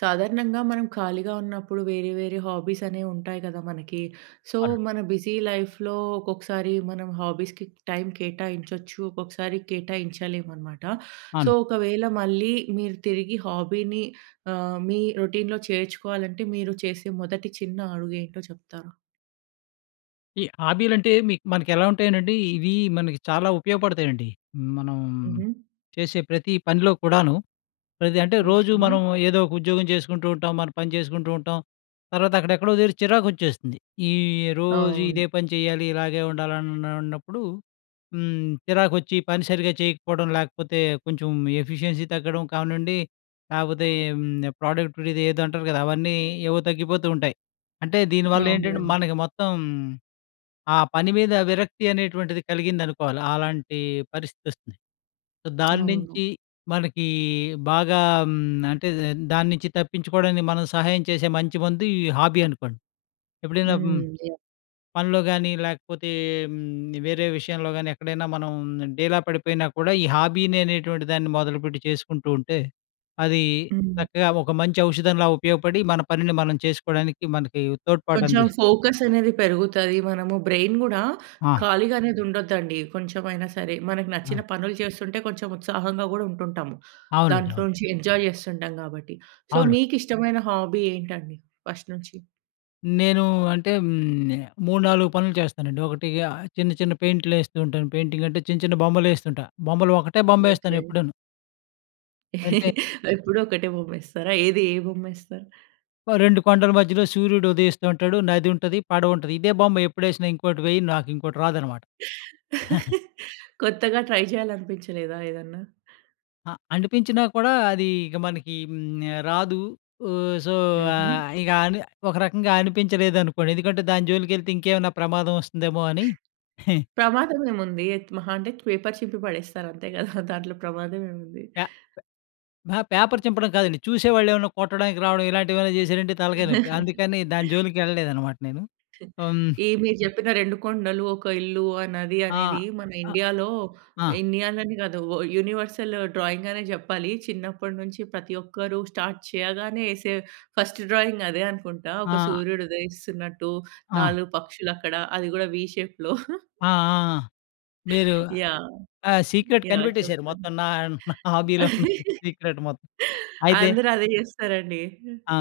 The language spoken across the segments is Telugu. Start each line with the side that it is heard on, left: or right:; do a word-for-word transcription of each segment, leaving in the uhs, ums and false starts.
right: సాధారణంగా, మనం ఖాళీగా ఉన్నప్పుడు వేరే వేరే హాబీస్ అనేవి ఉంటాయి కదా మనకి. సో,
left: అవునండి.
right: మన బిజీ లైఫ్‌లో, ఒక్కొక్కసారి మనం హాబీస్‌కి టైమ్ కేటాయించొచ్చు. ఒక్కొక్కసారి కేటాయించలేము అనమాట. సో,
left: అవును.
right: ఒకవేళ మళ్ళీ మీరు తిరిగి హాబీని ఆహ్, మీ రొటీన్‌లో చేర్చుకోవాలంటే, మీరు చేసే మొదటి చిన్న అడుగు ఏంటో చెప్తారా?
left: ఈ హాబీలు అంటే, మీ మనకు ఎలా ఉంటాయనండి, ఇవి మనకి చాలా ఉపయోగపడతాయండి. మనం,
right: హుహు.
left: చేసే ప్రతి పనిలో కూడాను. ప్రతి అంటే రోజు
right: ఓకె.
left: మనం ఏదో ఒక ఉద్యోగం చేసుకుంటూ ఉంటాం, మనం పని చేసుకుంటూ ఉంటాం. తర్వాత అక్కడ ఎక్కడో దగ్గర చిరాకు వచ్చేస్తుంది. ఈ రోజు
right: అవును.
left: ఇదే పని చేయాలి, ఇలాగే ఉండాలి. అన్ అన్నప్పుడు హ్మ్, చిరాకు వచ్చి పని సరిగ్గా చేయకపోవడం, లేకపోతే కొంచెం ఎఫిషియన్సీ తగ్గడం కావనండి, లేకపోతే హ్మ్, ప్రొడక్టివిటీ ఇపుడు ఇదేదో అంటారు కదా! అవన్నీ ఏవో తగ్గిపోతూ ఉంటాయి. అంటే దీనివల్ల ఏంటంటే,
right: అవునండి.
left: మనకి మొత్తం ఆ పని మీద విరక్తి అనేటువంటిది కలిగిందనుకోవాలి. ఆలాంటి పరిస్థితి వస్తుంది. సో, దాని
right: అవును.
left: నుంచి మనకి బాగా హ్మ్, అంటే దాని నుంచి తప్పించుకోవడానికి, మనం సహాయం చేసే మంచి మందు, ఈ హాబీ అనుకోండి. ఎప్పుడైనా హ్మ్,
right: హ్మ్. యాహ్!
left: పనిలో కాని లేకపోతే, వేరే విషయంలో గాని, ఎక్కడైనా మనం డీలా పడిపోయినా కూడా, ఈ హాబీని అనేటువంటి దాన్ని మొదలుపెట్టి చేసుకుంటూ ఉంటే, అది
right: హ్మ్.
left: చక్కగా ఒక మంచి ఔషధంలా ఉపయోగపడి, మన పనిని మనం చేసుకోవడానికి మనకి తోడ్పాటు
right: కొంచెం
left: అందిస్తుంది.
right: ఫోకస్ అనేది పెరుగుతది. మనము బ్రెయిన్ కూడా,
left: ఆ!
right: ఖాళీగనేది ఉండద్దండి. కొంచెమైనా సరే, మనకు
left: హ్మ్.
right: నచ్చిన పనులు చేస్తుంటే, కొంచెం ఉత్సాహంగా కూడా ఉంటుంటాము.
left: అవునండి.
right: దాంట్లో
left: అవును.
right: నుంచి ఎంజాయ్ చేస్తుంటాం కాబట్టి. సో,
left: అవును.
right: మీకు ఇష్టమైన హాబీ ఏంటండి ఫస్ట్ నుంచి?
left: నేను అంటే హ్మ్. మూడు నాలుగు పనులు చేస్తానండి. ఒకటి చిన్న, చిన్న పెయింట్లు ఏస్తుంటాను. పెయింటింగ్ అంటే, చిన్న, చిన్న బొమ్మలు వేస్తుంటా. బొమ్మలు ఒకటే బొమ్మ వేస్తాను
right: ఓకే.
left: ఎప్పుడూను. అంటే
right: ఎప్పుడూ ఒకటే బొమ్మేస్తారా? ఏది ఏ బొమ్మ ఏస్తారు?
left: రెండు కొండల మధ్యలో సూర్యుడు ఉదయిస్తూ ఉంటాడు. నది ఉంటది. పడవ ఉంటది. ఇదే బొమ్మ ఎప్పుడేసినా ఇంకోటి వేయను, నాకు ఇంకోటి రాదనమాట. హహ.
right: కొత్తగా ట్రై చేయాలి అనిపించలేదా ఏదన్నా?
left: అ అనిపించినా కూడా అది ఇగ మనకి హ్మ్. రాదు. ఓహ్! సో, ఆ!
right: హుహు.
left: ఇక అని ఒక రకంగా అనిపించలేదనుకోండి ఎందుకంటే, దాని జోలికి వెళ్తే ఇంకేమన్నా ప్రమాదం వస్తుందేమో అని. హె...
right: ప్రమాదం ఏముంది. మహా అంటే పేపర్ చింపి పడేస్తారు అంతే కదా! దాంట్లో ప్రమాదం ఏముంది?
left: పే ప అహా! పేపర్ చింపడం కాదండి. చూసే వాళ్ళు ఏమన్నా కొట్టడానికి రావడం ఇలాంటి ఏమైనా చేశారంటే తలకాయ నొప్పి. అందుకని దాని జోలికి వెళ్ళలేదనమాట నేను. హ్మ్.
right: ఈ మీరు చెప్పిన రెండు కొండలు, ఒక ఇల్లు, ఆ నది,
left: ఆ!
right: అనేది మన
left: ఆహ్,
right: ఇండియాలో,
left: ఆ!
right: ఇండియాలోనే కాదు ఓహ్! యూనివర్సలు డ్రాయింగ్ అనే చెప్పాలి. చిన్నప్పటినుంచి ప్రతి ఒక్కరూ స్టార్ట్ చేయగానే ఏసే ఫస్ట్ డ్రాయింగ్ అదే అనుకుంటా. ఒక
left: ఆ!
right: సూర్యుడు ఉదయిస్తున్నట్టు,
left: ఆ!
right: నాలుగు పక్షులు అక్కడ అది కూడా వి షేప్‌లో.
left: ఆ! ఆ! ఆ! మీరు
right: యాహ్!
left: ఆ! Secret
right: yeah!
left: కనిపెట్టేసారు
right: చెప్పండి.
left: మొత్తం. నా నా హాబీలో ఉన్న సీక్రెట్ మొత్తం. అయితే...
right: అందరూ అదే చేస్తారండి.
left: ఆ!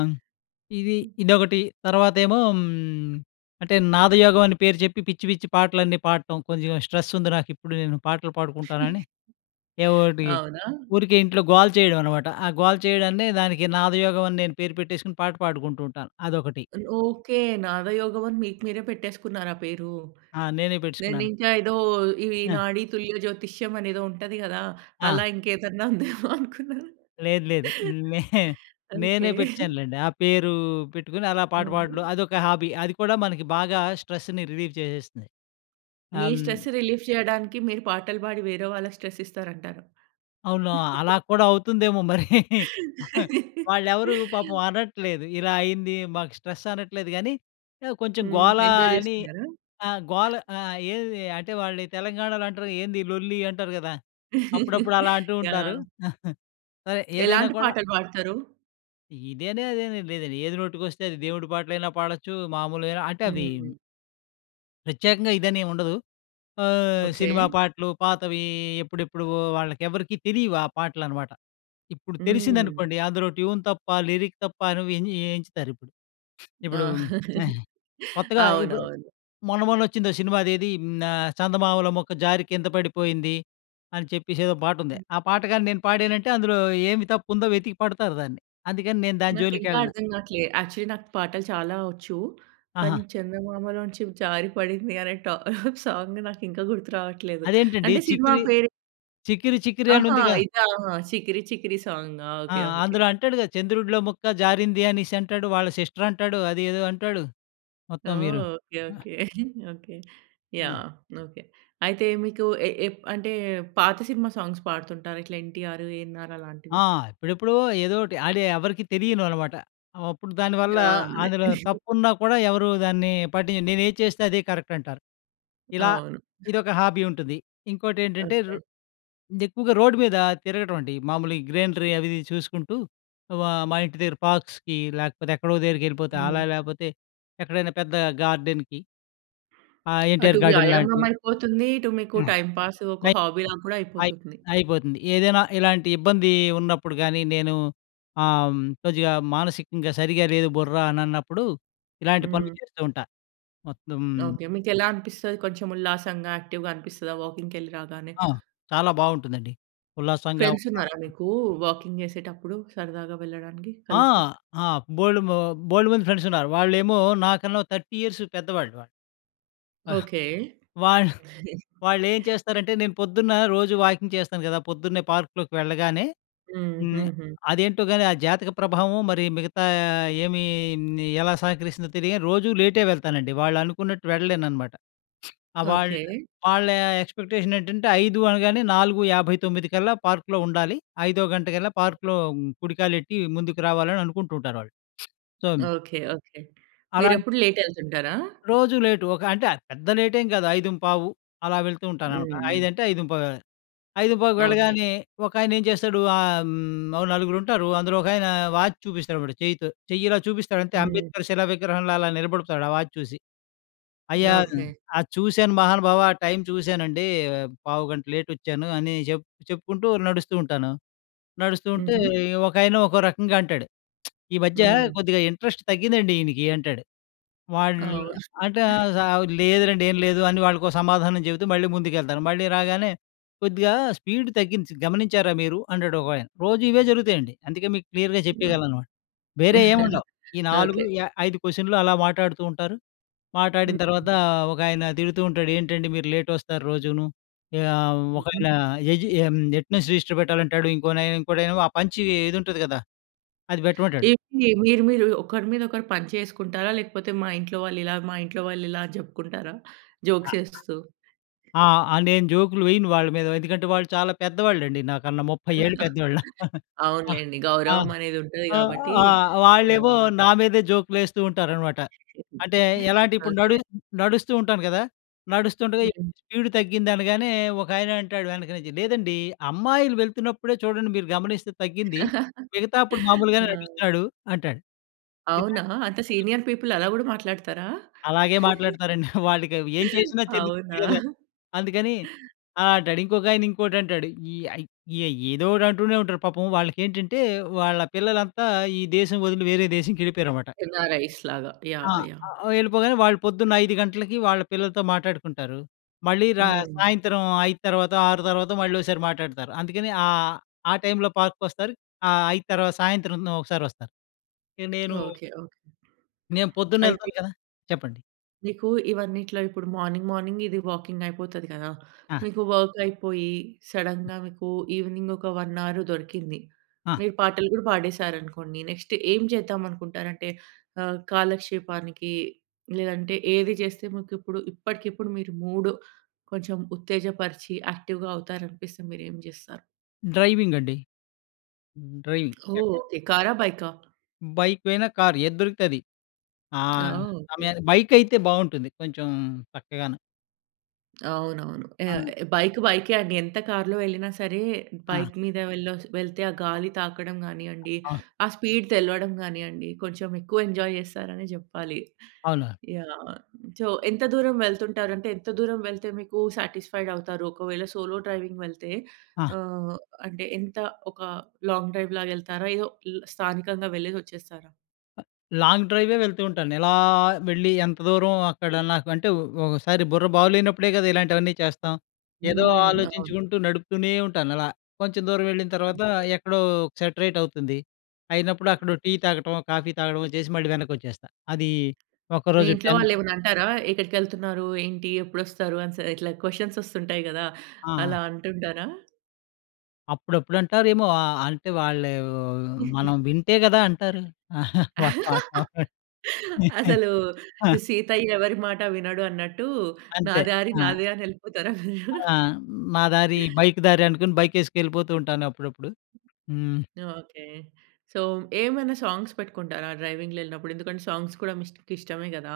left: ఇది ఇదొకటి. తర్వాతేమో అంటే నాదయోగం అని పేరు చెప్పి పిచ్చి, పిచ్చి పాటలన్నీ పాడటం. కొంచెం స్ట్రెస్ ఉంది నాకు ఇప్పుడు నేను పాటలు పాడుకుంటానని. ఎవోటి.
right: అవునా!
left: ఊరికే ఇంట్లో గోల చేయడం అనమాట. ఆ గోల చేయడాన్ని దానికి నాదయోగం అని నేను పేరు పెట్టేసుకొని పాట పాడుకుంటూ ఉంటాను. అదొకటి.
right: ఓకే. నాదయోగం అని మీకు మీరే పెట్టేసుకున్నారా పేరు.
left: ఆ! నేనే
right: నేను
left: పెట్టుసుకున్నాను.
right: ఇంకా ఏదో ఈ
left: ఆ!
right: నాడి తుల్యజ్యోతిష్యం అని ఏదో ఉంటది కదా!
left: ఆ!
right: అలా ఇంకేదన్నా ఉందేమో అనుకున్నాను.
left: లేదు, లేదు. నే
right: ఓకే.
left: నేనే పెట్టేసానులెండి. ఆ పేరు పెట్టుకుని అలా పాట పాడడం
right: హుహు.
left: అదొక హాబీ. అది కూడా మనకి బాగా స్ట్రెస్‌ని రిలీఫ్ చేసేస్తుంది.
right: మీ
left: హ్మ్.
right: స్ట్రెస్ రిలీఫ్ చేయడానికి మీరు పాటలు పాడి వేరే వాళ్ళకి స్ట్రెస్ ఇస్తారు అంటారు.
left: అవునా! అలా కూడా అవుతుందేమో మరి. వాళ్ళు ఎవరూ పాపం అనట్లేదు. ఇలా అయింది, మాకు స్ట్రెస్ అనట్లేదు కానీ, ఆ కొంచెం
right: హ్మ్.
left: గోల
right: ఎంజాయ్
left: అని
right: చేస్తున్నారా?
left: ఆ! గోల ఆ! ఏది అంటే వాళ్ళు తెలంగాణలో అంటరు. ఏంది ఈ లొల్లి అంటారు కదా! అప్పుడప్పుడు అలా అంటూ ఉంటారు.
right: యాహ్!
left: సరే ఏదైనా
right: ఎలాంటి
left: కూడా.
right: పాటలు పాడుతారు?
left: ఇదనీ అదనీ ఏం లేదండి ఏది నోటికొస్తే అది దేవుడి పాటలైనా పాడొచ్చు, మామూలుగైనా అంటే అది
right: హ్మ్.
left: ప్రత్యేకంగా ఇదని ఏం ఉండదు. ఆహ్,
right: ఓకే.
left: సినిమా పాటలు, పాతవి ఎప్పుడెప్పువో వాళ్ళకి ఎవరికీ తెలియవు ఆ పాటలు అన్నమాట. ఇప్పుడు
right: హ్మ్.
left: తెలిసిందనుకోండి, అందులో ట్యూన్ తప్పా, లిరిక్ తప్పా నువ్వు అని ఎంచుతారిప్పుడు. ఇప్పుడు
right: ఆ!
left: ఆహ్, కొత్తగా ఇప్పుడు
right: అవునవును.
left: మొన్న‌, మొన్న వచ్చిందో సినిమా అదేది ఆహ్, 'చందమామలొ ముక్క జారి కింద పడిపోయింది' అని చెప్పేసి ఏదో పాట ఉంది. ఆ పాట కాని నేను పాడానంటే అందులో ఏమి తప్పుందో వెతికి పడతారు దాన్ని. అందుకని నేను దాని
right: నాకు ఇంకా
left: జోలికెళ్ళను.
right: అర్థం కావట్లే. యాక్చువల్లి, నాకు పాటలు చాలా వచ్చు. కానీ
left: ఆహా!
right: చందమామలొంచి జారి పడింది అనే ట సాంగు నాకు ఇంకా గుర్తు రావట్లేదు.
left: అదేంటండి?
right: అంటే సినిమా
left: చిక్కిరి,
right: పేరు.
left: చిక్కిరి చిక్కిరి
right: ఆహా!
left: అనుందిగా?
right: ఇదా! 'చికిరి చికిరి' సాంగా!
left: ఆ!
right: ఓకే. ఓకే.
left: అందులో అంటాడు కదా చంద్రుడిలో ముక్క జారింది అనేసి అంటాడు. వాళ్ళ సిస్టర్ అంటాడు. అదేదో అంటాడు. మొత్తం
right: ఓహ్!
left: మీరు
right: ఓకే.
left: ఆహ్.
right: ఓకే. ఓకే.
left: ఆ!
right: యాహ్! ఓకే. అయితే మీకు ఎ ఎప్ అంటే పాత సినిమా సాంగ్స్ పాడుతుంటారా, ఇట్లా ఎన్టీయార్, ఎఎన్ఆర్
left: ఆ!
right: అలాంటివి?
left: ఇప్పుడెప్పుడో ఏదోటి అది ఎవరికీ తెలియనివి అన్నమాట. అప్పుడు దానివల్ల
right: ఆ! అదే.
left: అందులో తప్పున్నా కూడా ఎవరు దాన్ని పట్టిం నేను ఏది చేస్తే అదే కరెక్ట్ అంటారు. ఇలా
right: అవును.
left: ఇదొక హాబీ ఉంటుంది. ఇంకోటి ఏంటంటే రొ
right: ఓకే.
left: ఎక్కువగా రోడ్డు మీద తిరగటం అండి. మామూలుగా గ్రీనరి అవి ఇవి చూసుకుంటూ ఆహ్, మా ఇంటి దగ్గర పార్క్స్‌కి లేకపోతే ఎక్కడో దగ్గరికి వెళ్ళిపోతా.
right: హ్మ్.
left: అలా లేపోతే, ఎక్కడైనా పెద్ద గార్డెన్‍కి. ఆహ్
right: అటు
left: ఎన్‍టీఆర్ గార్డెన్
right: వ్యాయామం
left: లాంటివి.
right: అయిపోతుంది. ఇటు మీకు
left: ఆహ్,
right: టైంపాసు, ఒక
left: అయి
right: హాబీలా కూడా
left: అయి
right: అయిపోతుంది.
left: అయిపోతుంది. ఏదైనా ఇలాంటి ఇబ్బంది ఉన్నప్పుడు గానీ నేను ఆ! హ్మ్, కొద్దిగా మానసికంగా సరిగ్గా లేదు బుర్ర అనన్నప్పుడు, ఇలాంటి పనులు
right: హ్మ్.
left: చేస్తూ ఉంటా, మొత్తం.
right: ఓకే. మీకు ఎలా అనిపిస్తది? కొంచెం ఉల్లాసంగా, యాక్టివ్‌గా అనిపిస్తదా వాకింగ్‌కెళ్లి రాగానే?
left: ఆ! చాలా బాగుంటుందండి. ఉల్లాసంగా,
right: ఫ్రెండ్స్ ఉన్నారా
left: ఉత్సాహంగా.
right: మీకు వాకింగ్ చేసేటప్పుడు సరదాగా వెళ్ళడానికి
left: ఆ!
right: కలిసి?
left: ఆహ్ బోలెడు బోలెడుమంది ఫ్రెండ్స్ ఉన్నారు. వాళ్ళేమో నాకన్నా ఓ థర్టీ ఇయర్స్ పెద్దవాళ్ళు వాళ్ళు. ఆహ్,
right: ఓకే.
left: వాళ్ళు వాళ్ళు ఏం చేస్తారంటే, నేను పొద్దున్న రోజు వాకింగ్ చేస్తాను కదా, పొద్దున్నే పార్క్‌లోకి వెళ్ళగానే.
right: హ్మ్.
left: హ్మ్,
right: హ్మ్. హ్మ్.
left: అదేంటో గాని ఆ జాతక ప్రభావమో, మరి మిగతా ఏమి ఎలా సహకరిస్తుందో తెలియని రోజు లేటే వెళ్తానండి. వాళ్ళు అనుకున్నట్టు వెళ్ళలేను అన్నమాట. వాళ్ళ
right: ఓకే.
left: వాళ్ళ ఎక్స్‌పెక్టె‌ష‌న్ ఏంటంటే ఐదు అనగానే నాలుగు యాభై తొమ్మిది కల్లా పార్క్‌లో ఉండాలి. ఐదో గంట కల్లా పార్క్‌లో కుడికాలెట్టి ముందుకు రావాలని అనుకుంటూ ఉంటారు వాళ్ళు. So
right: okay. ఓకే.
left: అలాంటి
right: మీరెప్పుడు లేట్ ఎళ్తుంటారా?
left: రోజు లేటు. ఒక అంటే పెద్ద లేటేం కాదు, ఐదుంపావు అలా వెళ్తూ
right: హ్మ్.
left: ఉంటానన్నమాట.
right: హ్మ్.
left: ఐదంటే ఐదుంపావు ఆహ్,
right: ఓకే.
left: ఐదుంపావుకెళ్ళగానే ఒకాయన ఏం చేస్తాడు? ఆహ్, హ్మ్ ఓ నలుగురు ఉంటారు. అందులో ఒకాయన వాచ్ చూపిస్తాడన్నమాట చెయ్యితో. చెయ్యి ఇలా చూపిస్తాడంతే,
right: హ్మ్.
left: 'అంబేద్కర్' శిలా విగ్రహంలో అలా నిలబడతాడు. ఆ వాచ్ చూసి. "అయ్యా!
right: ఓకే.
left: అది చూశాను మహానుభావా! ఆ టైమ్ చూశానండి. పావుగంట లేట్ వచ్చాను" అని చెప్ చెప్పుకుంటూ నడుస్తూ ఉంటాను. నడుస్తుంటే
right: హుహు.
left: ఒకాయన ఒకో రకంగా అంటాడు, "ఈ మధ్య
right: హ్మ్.
left: కొద్దిగా ఇంట్రెస్ట్ తగ్గిందండి ఈయనకి" అంటాడు. వాడు
right: అవును.
left: అంటే, "లేదులెండి, ఏం లేదు" అని వాళ్ళకి సమాధానం చెబుతూ మళ్ళీ ముందుకెళ్తాను. మళ్ళీ రాగానే, "కొద్దిగా స్పీడ్ తగ్గింది గమనించారా మీరు?" అంటాడు ఒకాయన. రోజు ఇవే జరుగుతాయండి. అందుకే, మీకు క్లియర్‌గా
right: ఓహ్.
left: చెప్పేయగలను అన్నమాట. వేరే ఏం ఉండవు. ఈ నాలుగు
right: ఓకే.
left: ఐదు క్వశ్చన్లు అలా మాట్లాడుతూ ఉంటారు. మాట్లాడిన తర్వాత
right: హ్మ్.
left: ఒకాయన తిడుతూ ఉంటాడు. ఏంటండి? మీరు లేట్ వస్తారు రోజూనూ. ఆహ్
right: హ్మ్.
left: ఒకాయన ఎటు అటెండెన్స్ రిజిస్టర్ పెట్టాలంటాడు. ఇంకో ఇంకోడేమో ఆ పంచ్ ఇది ఉంటది కదా! అది పెట్టమంటాడు.
right: ఏంటి? మీరు మీరు ఒకరి మీద ఒకరు పంచులేసుకుంటారా? లేకపోతే, మా ఇంట్లో వాళ్ళు ఇలా, మా ఇంట్లో వాళ్ళు ఇలా అని చెప్పుకుంటారా? జోక్స్ ఏస్తూ?
left: ఆహ్, నేను జోకులు వేయను వాళ్ళ మీద. ఎందుకంటే వాళ్ళు చాలా పెద్దవాళ్ళండి నాకన్నా ముప్పై ఏళ్ళు పెద్దోళ్ళు. ఆహ్,
right: అవునులెండి.
left: ఆహ్,
right: గౌరవమనేది ఉంటది
left: ఆహ్,
right: కాబట్టి
left: ఆహ్, వాళ్ళేమో
right: యాహ్!
left: నా మీదే జోకులు వేస్తూ ఉంటారన్నమాట. అంటే ఎలా అంటే ఇప్పుడు నడు
right: ఓకే.
left: నడుస్తూ ఉంటాను కదా! నడుస్తుండగా
right: హ్మ్.
left: స్పీడ్ తగ్గింది అనగానే, ఒకాయన అంటాడు వెనక నుంచి, "లేదండి అమ్మాయిలు వెళ్తున్నప్పుడే చూడండి మీరు గమనిస్తే తగ్గింది, మిగతా అప్పుడు మామూలుగానే
right: ఆ!
left: నడుస్తున్నాడు" అంటాడు. ఇలా
right: అవునా! అంత సీనియర్ పీపుల్ అలా కూడా మాట్లాడతారా?
left: అలాగే మాట్లాడతారండి. వాళ్ళకి ఏం చేసినా చెందుతుంది
right: అవునా!
left: కదా! అందుకని ఆహ్, అంటాడు. ఇంకొకాయన ఇంకోటి అంటాడు. ఇ ఏదో ఒకటి అంటూనే ఉంటారు. పాపం వాళ్ళకి ఏంటంటే వాళ్ళ పిల్లలంతా ఈ దేశం వదిలి వేరే దేశంకెళ్ళిపోయారు అన్నమాట.
right: ఎన్ఆర్ఐస్ లాగ.
left: ఆ!
right: యాహ్! యాహ్!
left: వెళ్ళిపోగానే వాళ్ళు పొద్దున్న ఐదు గంటలకి వాళ్ళ పిల్లలతో మాట్లాడుకుంటారు. మళ్ళీ రా
right: హ్మ్.
left: సాయంత్రం ఐదు తర్వాత ఆరు తర్వాత మళ్ళీ ఒసారి మాట్లాడతారు. అందుకని ఆ టైమ్‌లో పార్క్‌కి వస్తారు. ఆ ఐదు తర్వాత సాయంత్రం ఒకసారి వస్తారు. నేను
right: ఓకే. ఓకే.
left: నేను పొద్దున్నే
right: అయితే
left: వెళ్తాను కదా! చెప్పండి.
right: మీకు ఇవన్నిట్లో ఇప్పుడు మార్నింగ్, మార్నింగ్ మీది వాకింగ్ అయిపోతది కదా!
left: ఆ!
right: మీకు వర్క్ అయిపోయి, సడన్‍గా మీకు ఈవెనింగ్ ఒక వన్ అవర్ దొరికింది.
left: ఆ!
right: మీరు పాటలు కూడా పాడేశారనుకోండి. నెక్స్ట్ ఏం చేద్దామనుకుంటారంటే ఆహ్, కాలక్షేపానికి లేదంటే ఏది చేస్తే మీకు ఇప్పుడు ఇప్పటికిప్పుడు మీరు మూడు కొంచెం ఉత్తేజపరిచి, యాక్టివ్‍గా అవుతారనిపిస్తే మీరు ఏం చేస్తారు?
left: డ్రైవింగ్ అండి. హ్మ్ డ్రైవింగ్.
right: ఓహ్!
left: ఆ!
right: ఓకె. కారా? బైకా?
left: బైక్ పోయినా కార్ ఏది దొరికితే అది. ఆహ్
right: ఓహ్! ఓకె.
left: సమయానికి. బైక్ అయితే బాగుంటుంది కొంచెం చక్కగాను.
right: అవునవును.
left: ఆ!
right: ఆహ్, బైక్, బైకే అండి. ఎంత కార్‌లో వెళ్ళినా సరే,
left: ఆ!
right: బైక్ మీద వెళ్ళొస్ వెళ్తే ఆ గాలి తాకడం గానియండి,
left: ఆ!
right: ఆ స్పీడ్ తెలవడం గానియండి, కొంచెం ఎక్కువ ఎంజాయ్ చేస్తారనే చెప్పాలి.
left: అవును.
right: యాహ్! సో, ఎంత దూరం వెళ్తుంటారంటే ఎంత దూరం వెళ్తే మీకు సాటిస్ఫైడ్ అవుతారు? ఒకవేళ సోలో డ్రైవింగ్ వెళ్తే,
left: ఆ!
right: ఆహ్, అంటే ఎంత ఒక లాంగ్ డ్రైవ్ లాగా వెళ్తారా? ఏదో ల్ స్థానికంగా వెళ్ళేసి వచ్చేస్తారా?
left: లాంగ్ డ్రైవే వెళ్తూ ఉంటాను. ఇలా, వెళ్ళి ఎంత దూరం అక్కడ నాకు అంటే ఒ ఒకసారి బుర్ర బాగు లేనప్పుడే కదా! ఇలాంటివన్నీ చేస్తాం. ఏదో
right: హ్మ్. అవును.
left: ఆలోచించుకుంటూ నడుపుతూనే ఉంటానలా. కొంచెం దూరం వెళ్ళిన తర్వాత
right: అంతే.
left: ఎక్కడో సెట్రైట్ అవుతుంది. అయినప్పుడు అక్కడ టీ తాగడమో, కాఫీ తాగడమో చేసి మళ్ళీ వెనక్కి వచ్చేస్తా. అది
right: మీ
left: ఒకరోజు
right: ఇంట్లో
left: టెన్
right: వాళ్ళు ఏమైనా అంటారా? ఎక్కడికి వెళ్తున్నారు? ఏంటి? ఎప్పుడు వస్తారు? అనస్ ఇట్లా క్వెషన్స్ వస్తుంటాయి కదా,
left: ఆ!
right: అలా అంటుంటరా?
left: అప్పుడప్పుడు అంటారేమో? ఆహ్, అంటే వాళ్ళే మనం వింటే గదా అంటారు. అవునండి.
right: అసలు, సీతయ్య ఎవరి మాట వినడు అన్నట్టు, "నా
left: అంతే.
right: దారి
left: ఆ!
right: నాదే" అని ఎళ్ళిపోతారా మీరు?
left: ఆ! మా దారి బైక్ దారి అనుకుని, బైక్ ఎసుకెళ్ళిపోతూ ఉంటాను అప్పుడప్పుడు. హ్మ్.
right: ఓకె. సో, ఏమన్నా సాంగ్స్ పెట్టుకుంటారా, డ్రైవింగ్‌లో ఎళ్ళినప్పుడు? ఎందుకంటే, సాంగ్స్ కూడా మీకు ఇష్ట ఇష్టమే కదా!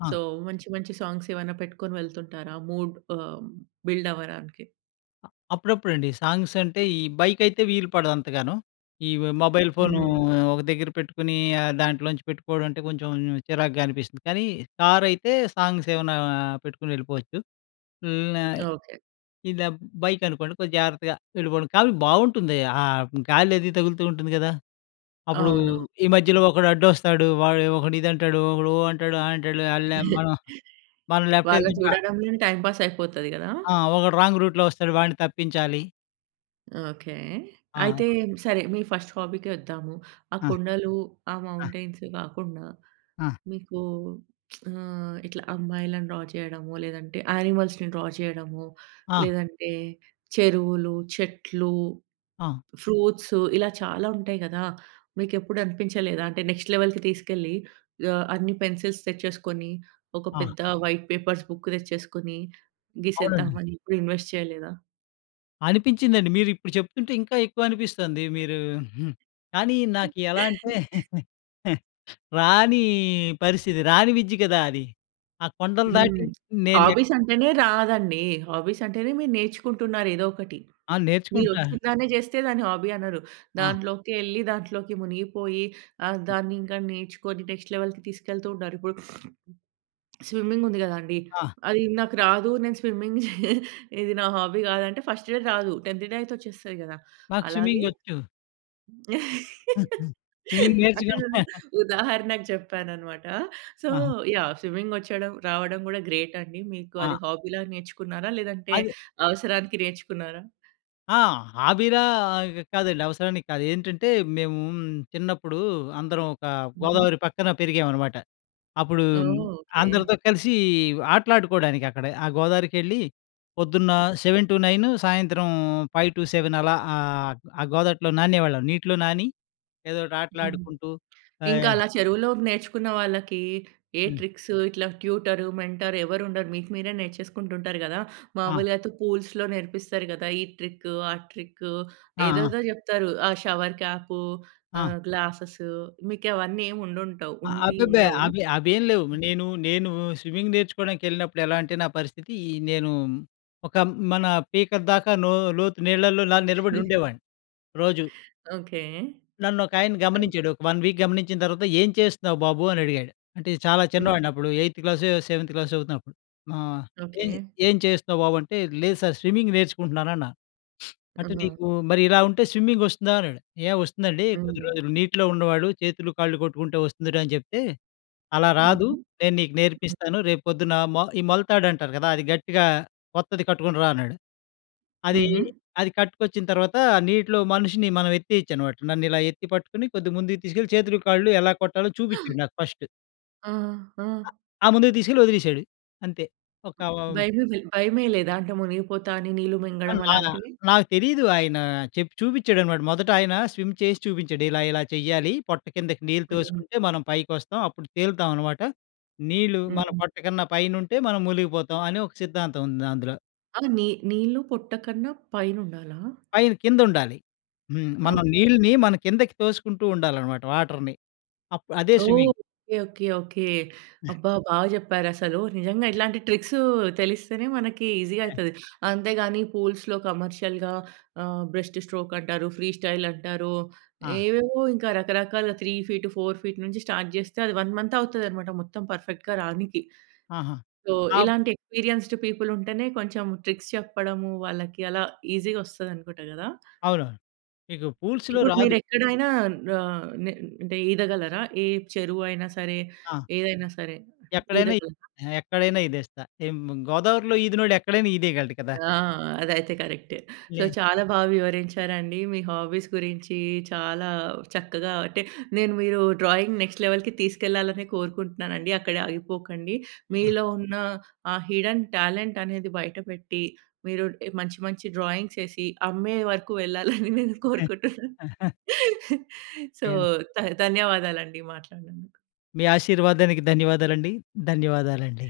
left: ఆ!
right: సో, మంచి, మంచి సాంగ్స్ ఏమైనా పెట్టుకొని వెళ్తుంటారా? మూడ్ ఆహ్, బిల్డ్ అవ్వడానికి.
left: అ అప్పుడప్పుడండి. సాంగ్స్ అంటే, ఈ బైక్ అయితే వీలుపడదు అంతగాను. ఈ మొబైల్ ఫోను
right: హ్మ్.
left: ఒక దగ్గర పెట్టుకొని, ఆ దాంట్లోంచి పెట్టుకోవడం అంటే, కొంచెం చిరాగ్గా అనిపిస్తుంది. కానీ, కార్ అయితే సాంగ్స్ ఏమన్నా పెట్టుకొని ఎళ్ళిపోవచ్చు. ఇలానే,
right: ఓకె.
left: ఇదే బైక్ అనుకోండి కొంచెం జాగ్రత్తగా ఎళ్ళిపోవండం. కాని, బాగుంటుంది. ఆ గాలి అది తగులుతూ ఉంటుంది గదా! అప్పుడు,
right: అవునవును.
left: ఈ మధ్యలో ఒకడు అడ్డొస్తాడు. వాడు ఒకడు ఇది అంటాడు. ఒకడు ఓహ్! అంటాడు. ఆ అంటాడు. అల్లే మనం. మనం లెఫ్ట్
right: వాళ్ళని
left: వెళ్తుంటా
right: చూడటంలోనే, టైమ్ పాస్ అయిపోతది గదా!
left: ఆ! ఒకడు రాంగ్ రూట్‌లో వస్తాడు వాడ్ని తప్పించాలి.
right: ఓకె.
left: ఆ!
right: అయితే సరే, మీ ఫస్ట్ హాబీ‌‌కే వద్దాము. ఆ
left: ఆ!
right: కొండలు, ఆ
left: ఆ!
right: మౌంటైన్స్ గాకుండా
left: ఆ!
right: మీకు ఆహ్, ఇట్లా అమ్మాయిలను డ్రా చేయడము, లేదంటే యానిమల్స్‌ని డ్రా చేయడము,
left: ఆ!
right: లేదంటే చెరువులు, చెట్లు,
left: ఆ!
right: ఫ్రూట్సు, ఇలా చాలా ఉంటాయి గదా. మీకు ఎప్పుడు అనిపించలేదా? అంటే, నెక్స్ట్ లెవెల్‌కి తీసుకెళ్ళి. ఆహ్, అన్ని పెన్సిల్స్ తెచ్చేసుకొని. ఒక
left: ఆ!
right: పెద్ద వైట్ పేపర్స్ బుక్ తెచ్చేసుకొని
left: అవునండి.
right: గీసేద్దామని. ఎప్పుడు ఇన్వెస్ట్ చేయలేదా?
left: అనిపించిందండి. మీరిప్పుడు చెప్తుంటే ఇంకా ఎక్కువనిపిస్తోంది. మీరూ, హ్మ్. కానీ నాకు ఎలా అంటే రానీ పరిస్థితి. రాని విద్య కదా అది. ఆ కొండలు దాటి
right: హ్మ్.
left: నేను
right: హాబీస్ అంటేనే రాదండీ! హాబీస్ అంటేనే మీరు నేర్చుకుంటున్నారు ఏదోకటి.
left: ఆ!
right: మీరు
left: నేర్చుకుంటా.
right: వచ్చినదాన్నే చేస్తే దాన్ని హాబీ అనరు.
left: ఆ!
right: దాంట్లోకెళ్ళి, దాంట్లోకి మునిగిపోయి ఆహ్, దాన్ని ఇంకా నేర్చుకొని నెక్స్ట్ లెవెల్‌కి తీసుకెళ్తూ ఉన్నారు. ఇప్పుడు స్విమ్మింగ్ ఉంది కదా అండీ,
left: ఆ!
right: అది నాకు రాదు నేను స్విమ్మింగ్ చెయ ఇది నా హాబీ కాదంటే ఫస్ట్ డే రాదు. టెన్త్ డే అయితే వచ్చేస్తది కదా.
left: నాకు
right: అలాగే
left: స్విమ్మింగ్ వచ్చు. స్విమ్మింగ్ నేర్చుకొని
right: అంటే నేను ఉదాహరణకు చెప్పాననమాట. సో
left: ఆహా!
right: యాహ్! స్విమ్మింగ్ వచ్చడం రావడం గూడా గ్రేట్ అండి. మీకు
left: ఆ!
right: అది హాబీలా నేర్చుకున్నారా? లేదంటే
left: అది
right: అవసరానికి నేర్చుకున్నారా?
left: ఆ! హాబీలా కాదండి. అవసరానికి కాదు. ఏంటంటే మేమూ, చిన్నప్పుడు అందరం ఒక
right: హుహు.
left: గోదావరి పక్కన పెరిగామనమాట. అప్పుడు
right: ఓహ్! ఓకె.
left: అందరితో కలిసీ ఆటలాడుకోవడానికి అక్కడ. ఆ గోదావరికెళ్ళి పొద్దున్న, సెవెన్ టు నైన్ సాయంత్రం ఫైవ్ టు సెవెన్ అలా ఆహ్, ఆ గోదావరిలో నానేవాళ్ళం. నీటిలో నాని ఏదోకటి ఆటలాడుకుంటూ
right: ఇంకా
left: ఆహ్
right: అలా చెరువులో నేర్చుకున్న వాళ్ళకీ ఏ
left: హ్మ్.
right: ట్రిక్స్ ఇట్లా ట్యూటరు, మెంటర్ ఎవ్వరుండరు. మీకు మీరే నేర్చేసుకుంటూ ఉంటారు గదా!
left: ఆ!
right: మామూలుగా అయితే పూల్స్‌లో నేర్పిస్తారు కదా! ఈ ట్రిక్ ఆ ట్రిక్
left: ఆ! ఆ!
right: ఏదేదో జెప్తారు. ఆ షవర్ క్యాపూ,
left: ఆ!
right: ఆహ్, గ్లాసెస్‌సూ మీకవన్నీ ఏముండుండవు ఉండి
left: అబ్బెబ్బె!
right: ఉండవు.
left: అవి అవేమి లేవు! నేను నేను స్విమ్మింగ్ నేర్చుకోవడానికెళ్ళినప్పుడు ఎలా అంటే నా పరిస్థితీ నేనూ ఒక మన పీకలదాకా నొ లోతు నీళ్లలో నాని నిలబడుండేవాడ్ని. రోజు.
right: ఓకె.
left: నన్ను ఒకాయన గమనించాడు. ఒక వన్ వీక్ గమనించిన తర్వాత "ఏం చేస్తున్నావు బాబు?" అని అడిగాడు. అంటే చాలా
right: హ్మ్.
left: చిన్నవాడినప్పుడు. ఎయిథ్ క్లాసో సెవెంత్ క్లాస్ చదువుతున్నప్పుడు. ఆహ్, "ఏం
right: ఓకె.
left: ఏం చేస్తున్నావు బాబు?" అంటే, లేదు సార్ స్విమ్మింగ్ నేర్చుకుంటున్నానన్నాను. "అంటే
right: ఆహా!
left: నీకు మరి ఇలా ఉంటే స్విమ్మింగ్ వస్తుందా?" అన్నాడు ఏ వస్తుందండి కొద్ది
right: హ్మ్.
left: రోజులు నీటిలో ఉండేవాడు చేతులు కాళ్ళు కొట్టుకుంటే వస్తుందిరా అని చెప్తే. "అలా రాదు,
right: హుహు.
left: నేను నీకు నేర్పిస్తాను, రేపు పొద్దున మొ ఈ మొలతాడంటారు కదా! అది గట్టిగా కొత్తది కట్టుకొని రా అన్నాడు." అదీ,
right: హుహు.
left: అది కట్టుకొచ్చిన తర్వాతా నీటిలో మనిషిని మనం ఎత్తేయొచ్చనమాట. నన్ను ఇలా ఎత్తి పట్టుకొని కొద్దిగా ముందుకు తీసుకెళ్ళి చేతులు కాళ్ళు ఎలా కొట్టాలో చూపించాడు నాకు ఫస్ట్.
right: ఆ! ఆ!
left: ఆ! ముందుకు తీసుకెళ్ళి వదిలేసాడు అంతే. ఒక హ్మ్.
right: భయమేదలె భయమేయలేదా? అంటే మునిగిపోతా అని నీళ్ళు
left: అ
right: మింగడం
left: నా
right: అలాంటివి?
left: నాకు తెలీదు, ఆయన చెప్పి చూపించాడనమాట. మొదట ఆయన స్విమ్ చేసి చూపించాడు. ఇలా, ఇలా చెయ్యాలి. పొట్ట కిందకి నీళ్ళు
right: హ్మ్.
left: తోసుకుంటే మనం పైకి వస్తాం. అప్పుడు తేలుతామనమాట. నీళ్లు మన
right: హ్మ్.
left: పొట్ట కన్నా పైనుంటే మనం మునిగిపోతాం, అని ఒక సిద్ధాంతం ఉంది అందులో.
right: ఆ! నీ నీళ్ళు పొట్ట కన్నా పైన ఉండాలా?
left: పైన కింద ఉండాలి. హ్మ్. మన
right: ఓకే.
left: నీళ్ళని మన కిందకి తోసుకుంటూ ఉండాలనమాట వాటర్‍ని. అప్ అదే
right: ఓహ్!
left: స్విమ్మింగ్.
right: ఓకే. ఓకే. ఓకే. అబ్బా! బాగా చెప్పారు అసలు. నిజంగా ఇలాంటి ట్రిక్సు తెలిస్తేనే మనకి ఈజీగా
left: హ్మ్.
right: అయతది. అంతేగాని, పూల్స్‌లో కమర్షియల్‌గా ఆహ్, బ్రెస్ట్ స్ట్రోక్ అంటారు, ఫ్రీ స్టైల్ అంటారు,
left: ఆ!
right: ఏవేవో ఇంకా రకరకాలుగా త్రీ ఫీట్, ఫోర్ ఫీట్ నుంచి స్టార్ట్ చేస్తే, అది వన్ మంత్ అవుతుందనమాట, మొత్తం పర్ఫెక్ట్‌గా రానికి.
left: ఆహా!
right: సో,
left: అప్
right: ఇలాంటి ఎక్స్పెరియన్స్‌డ్ పీపుల్ ఉంటేనే కొంచెం ట్రిక్స్ చెప్పడము, వాళ్ళకి అలా ఈజీగా వస్తది అనుకుంట కదా!
left: అవునవును. మీకు పూల్స్‌లో
right: ఇప్పుడు మీరు
left: రాదు.
right: ఎక్కడైనా న నే అంటే ఈదగలరా? ఏ చెరువు అయినా సరే,
left: ఆ!
right: ఏదైనా సరే
left: ఎక్కడైనా. ఈ
right: ఈదగలరా?
left: ఎక్కడైనా ఇదేస్తా. ఏం గోదావరిలో ఈదినోడు ఎక్కడైనా ఇదేయగలడు కదా!
right: ఆ! అదైతే కరెక్టే. సో,
left: లే
right: చాలా బాగా వివరించారండి. మీ హాబీస్ గురించి చాలా చక్కగా అంటే, నేను మీరు డ్రాయింగ్ నెక్స్ట్ లెవెల్‌కి తీసుకెళ్లాలనే కోరుకుంటున్నానండి. అక్కడే ఆగిపోకండి.
left: ఆ!
right: మీలో ఉన్న ఆ హిడెన్ టాలెంట్ అనేది బయటపెట్టి, మీరు మంచి మంచి డ్రాయింగ్స్ ఏసి అమ్మే వరకు వెళ్లాలని నేను
left: హ్మ్.
right: కోరుకుంటున్నాను. సో,
left: ఏ
right: ధ ధన్యవాదాలు అండి మాట్లాడినందుకు.
left: మీ ఆశీర్వాదానికి ధన్యవాదాలండి. ధన్యవాదాలండి.